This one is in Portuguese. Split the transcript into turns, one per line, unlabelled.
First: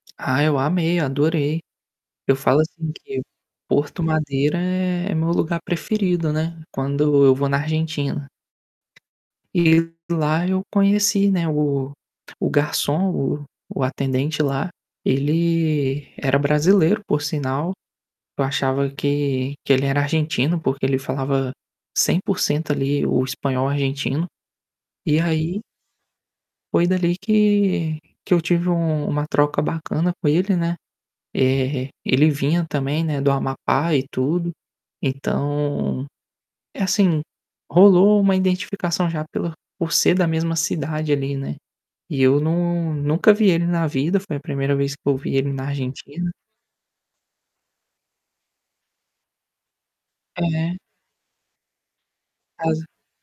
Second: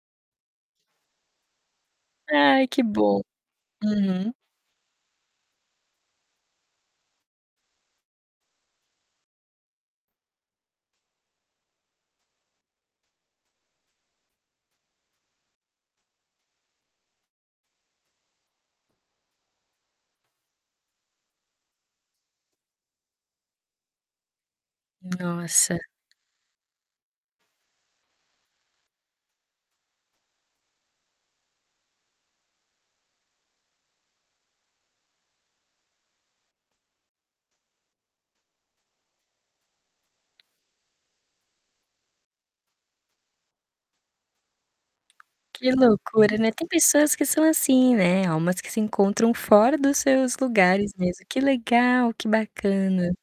Ah, eu amei, adorei. Eu falo
Ai que
assim,
bom,
que Porto
hum.
Madero é é meu lugar preferido, né. Quando eu vou na Argentina. E lá eu conheci, né, o o garçom, o o atendente lá, ele era brasileiro, por sinal. Eu achava que que ele era argentino porque ele falava 100%, ali, o espanhol argentino. E aí
Nossa.
foi dali que que eu tive um uma troca bacana com ele, né, eh, ele vinha também, né, do Amapá e tudo. Então, é assim, rolou uma identificação já pela por ser da mesma cidade ali, né. E eu não nunca vi ele na vida, foi a 1ª vez que eu vi ele na
Que
Argentina.
loucura, né, tem pessoas que são assim, né, almas que se encontram fora dos seus
É.
lugares mesmo. Que legal, que
Casa.
bacana.